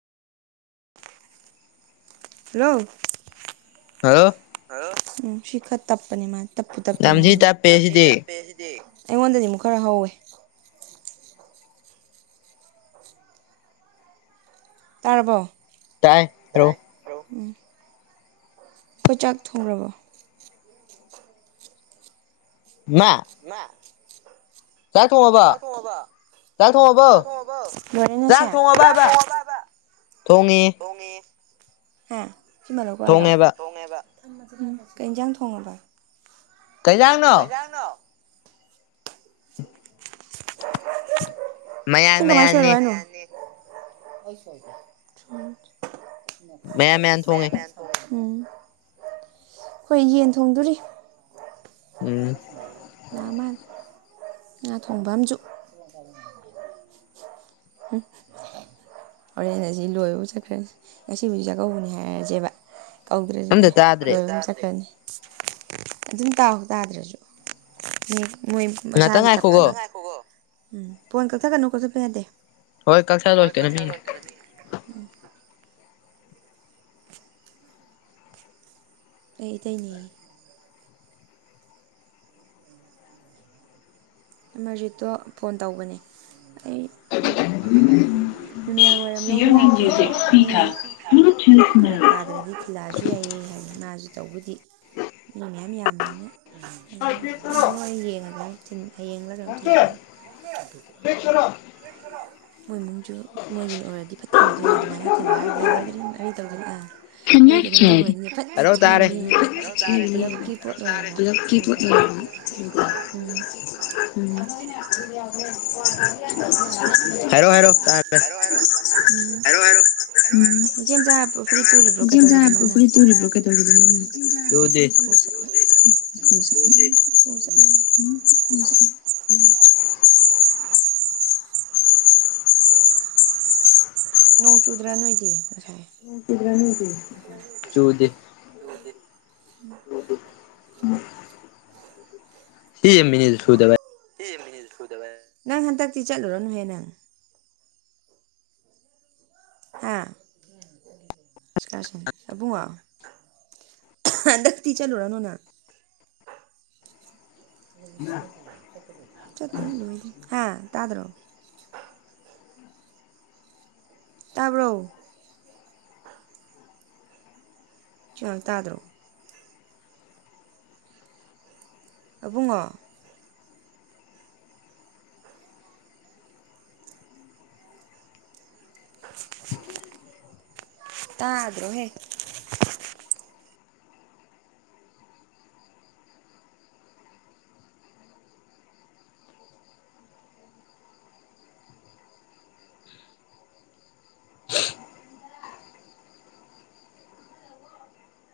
hello hello hello ꯎꯝ ꯁꯤꯈ ꯇꯞꯄꯅꯤ ꯃꯥ ꯇꯞꯄꯨ ꯇꯞꯇꯦꯅ ꯌꯥꯝ ꯊꯤ ꯅꯪꯉꯣꯟꯗꯗꯤ ꯇꯞꯄꯦ ꯌꯥꯝ ꯊꯤ ꯁꯤꯗꯤ ꯇꯞꯄꯦ ꯁꯤꯗꯤ ꯑꯩꯉꯣꯟꯗꯗꯤ ꯃꯨꯛ ꯈꯔ ꯍꯧꯋꯦ ꯇꯥꯔꯕꯣ ꯇꯥꯏ ꯎꯝ ꯈꯣꯏ ꯆꯥꯛ ꯊꯣꯡꯒ꯭ꯔꯕꯣ ꯏꯃꯥ ꯏꯃꯥ ꯆꯥꯛ ꯊꯣꯡꯉꯕꯣ ꯆꯥꯛ ꯊꯣꯡꯉꯕꯣ ꯆꯥꯛ ꯊꯣꯡꯉꯕꯣ ꯂꯣꯏꯔꯦꯅꯦ ꯁꯦ ꯆꯥꯛ ꯊꯣꯡꯉꯕꯣ ꯍꯥꯏꯕ ꯊꯣꯡꯉꯦ ꯊꯣꯡꯉꯤꯌꯦ ꯍꯥ ꯁꯤ ꯃꯜꯂꯛꯈꯣ ꯍꯥꯏꯔꯣ ꯊꯣꯡꯉꯦꯕ ꯊꯣꯡꯉꯦꯕ ꯑ ꯀꯩ ꯏꯟꯖꯥꯡ ꯊꯣꯡꯉꯕ ꯀꯩ ꯏꯟꯖꯥꯡꯅꯣ ꯁꯤ ꯃꯌꯥꯟ ꯀꯃꯥꯏꯅ ꯃꯌꯥꯟꯅꯤ ꯁꯣꯏꯔꯛꯑꯣ ꯍꯥꯏꯅꯣ ꯃꯌꯥꯟ ꯊꯣꯡꯉꯦ ꯃꯌꯥꯟ ꯃꯌꯥꯟ ꯎꯝ ꯈꯣꯏ ꯌꯦꯟ ꯊꯣꯡꯗꯨꯔꯤ ꯎꯝ ꯂꯥꯛꯑ ꯃꯥꯟꯅꯦ ꯉꯥ ꯊꯣꯡꯕ ꯑꯃꯖꯨ ꯍꯝ ꯍꯣꯔꯦꯟ ꯑꯁꯤ ꯂꯣꯏꯕꯒ ꯆꯠꯈ꯭ꯔꯅꯤ ꯉꯁꯤꯕꯨꯗꯤ ꯆꯥꯛꯀꯧꯕꯅꯤ ꯍꯥꯏꯔꯁꯦꯕ ꯀꯥꯎꯗ꯭ꯔꯗꯤ ꯑꯝꯇ ꯑꯦ ꯇꯥꯗ꯭ꯔꯦ [unintelligible] ꯑꯗꯨꯝ ꯇꯥꯎ ꯇꯥꯗ꯭ꯔꯁꯨ ꯃꯤ ꯃꯣꯏ ꯉꯥꯛꯇꯪ ꯃꯁꯥꯒꯤ ꯉꯥꯏꯈꯣꯀꯣ ꯇꯞꯄꯅꯦ ꯎꯝ ꯐꯣꯟ ꯀꯛꯊꯠꯀꯅꯨ ꯀꯛꯊꯠꯄ ꯌꯥꯗꯦ ꯍꯣꯏ ꯀꯛꯊꯠꯂꯣꯏ ꯀꯩꯅꯣꯝ ꯌꯦꯡꯒꯦ ꯀꯩꯅꯣꯝ ꯌꯦꯡꯒꯦ ꯎꯝ ꯑꯩ ꯏꯇꯩꯅꯦꯌꯦ [inaudible] ꯑꯃꯔꯖꯤꯠꯇꯣ ꯐꯣꯟ ꯇꯧꯕꯅꯦ ꯑꯩ ꯅꯨꯃꯤꯗꯥꯡ ꯋꯥꯏꯔꯝ ꯂꯧꯕ ꯍꯥꯏꯔꯣ ꯂꯥꯛꯀꯦ ꯑꯗꯣ ꯅꯣꯏ ꯐꯔꯛ ꯇꯥꯗ꯭ꯔꯗꯤ ꯂꯥꯛꯑꯖꯨ ꯌꯥꯏꯌꯦ ꯍꯥꯏꯕꯅꯦ ꯃꯥꯖꯨ ꯇꯧꯕꯨꯗꯤ ꯃꯤ ꯃꯌꯥꯝ ꯌꯥꯝꯕꯅꯤꯅ [unintelligible] ꯍꯌꯦꯡꯂ ꯀꯩꯅꯣꯝ [unintelligible] ꯃꯣꯏ ꯏꯃꯨꯡꯁꯨ ꯃꯣꯏꯒꯤꯅ ꯑꯣꯏꯔꯗꯤ ꯐꯠ ꯃꯣꯏ ꯏꯃꯨꯡꯖꯨ ꯃꯣꯏꯒꯤ ꯑꯣꯏꯔꯗꯤ ꯐꯠ ꯊꯤꯟꯈꯤꯗꯣꯏꯅꯦ ꯑꯗꯨꯃꯥꯏꯅ ꯊꯤꯜꯂꯣ ꯍꯥꯏꯔꯗꯤ ꯌꯥꯔꯣꯏꯗꯨꯏꯅꯤ ꯃꯔꯩ ꯇꯧꯗꯅ ꯑꯥ ꯃꯣꯏ ꯀꯩꯅꯣꯝ ꯇꯧꯕꯒꯤꯗꯤꯅꯦ ꯐꯠ ꯇꯥꯔꯦ ꯆꯠꯅꯕꯤꯅꯦꯕꯀꯣ ꯄꯨꯂꯞꯀꯤ ꯄꯣꯠ ꯑꯣꯏꯔꯕ [unintelligible] ꯎꯝ ꯎꯝ ꯍꯥꯏꯔꯣ ꯍꯥꯏꯔꯣ ꯇꯥꯔꯦ ꯍꯥꯏꯔꯣ ꯍꯥꯏꯔꯣ ꯎꯝ ꯍꯥꯏꯔꯣ ꯍꯥꯏꯔꯣ ꯎꯝ ꯏꯆꯦꯝꯆꯥ ꯄꯨ ꯐꯨꯔꯤꯠ ꯇꯨꯔꯤꯕ꯭ꯔꯣ ꯏꯆꯦ ꯀꯩꯗꯧꯔꯤꯕ ꯃꯆꯥ ꯃꯥꯅ ꯐꯨꯔꯤꯠ ꯇꯨꯔꯤꯕ꯭ꯔꯣ ꯀꯩꯗꯧꯔꯤꯕꯅꯣ ꯃꯥꯅ ꯏꯀꯣ ꯆꯠꯂꯦ ꯆꯨꯗꯦ [unintelligible] [unintelligible] ꯅꯣꯡ ꯆꯨꯗ꯭ꯔꯥ [unintelligible] ꯅꯣꯡ ꯆꯨꯕ꯭ꯔꯥ ꯅꯣꯏꯗꯤ ꯆꯨꯗꯦ ꯆꯨꯗꯦ [inaudible] ꯎꯝ ꯁꯤꯖꯦ ꯃꯤꯅꯠ ꯁꯨꯗꯕꯩ ꯁꯤꯖꯦ ꯃꯤꯅꯠ ꯁꯨꯗꯕꯩ ꯅꯪ ꯍꯟꯗꯛꯇꯤ ꯆꯠꯂꯨꯔꯅꯨꯍꯦ ꯅꯪ ꯍꯥ ꯑꯦꯛꯁꯀꯥꯔꯁꯟ ꯑꯕꯨꯡꯉꯣ ꯍꯟꯗꯛꯇꯤ‌ ꯆꯠꯂꯨꯔꯅꯨ ꯅꯪ [unintelligible] ꯆꯠꯇ꯭ꯔꯤ ꯂꯣꯏꯗ꯭ꯔꯤ ꯍꯥ ꯇꯥꯗꯔꯣ ꯇꯥꯕ꯭ꯔꯣ ꯁꯤ ꯑꯉꯥꯡꯖꯦ ꯇꯥꯗ꯭ꯔꯣ ꯑꯕꯨꯡꯉꯣ ꯇꯗ꯭ꯔꯣꯍꯦ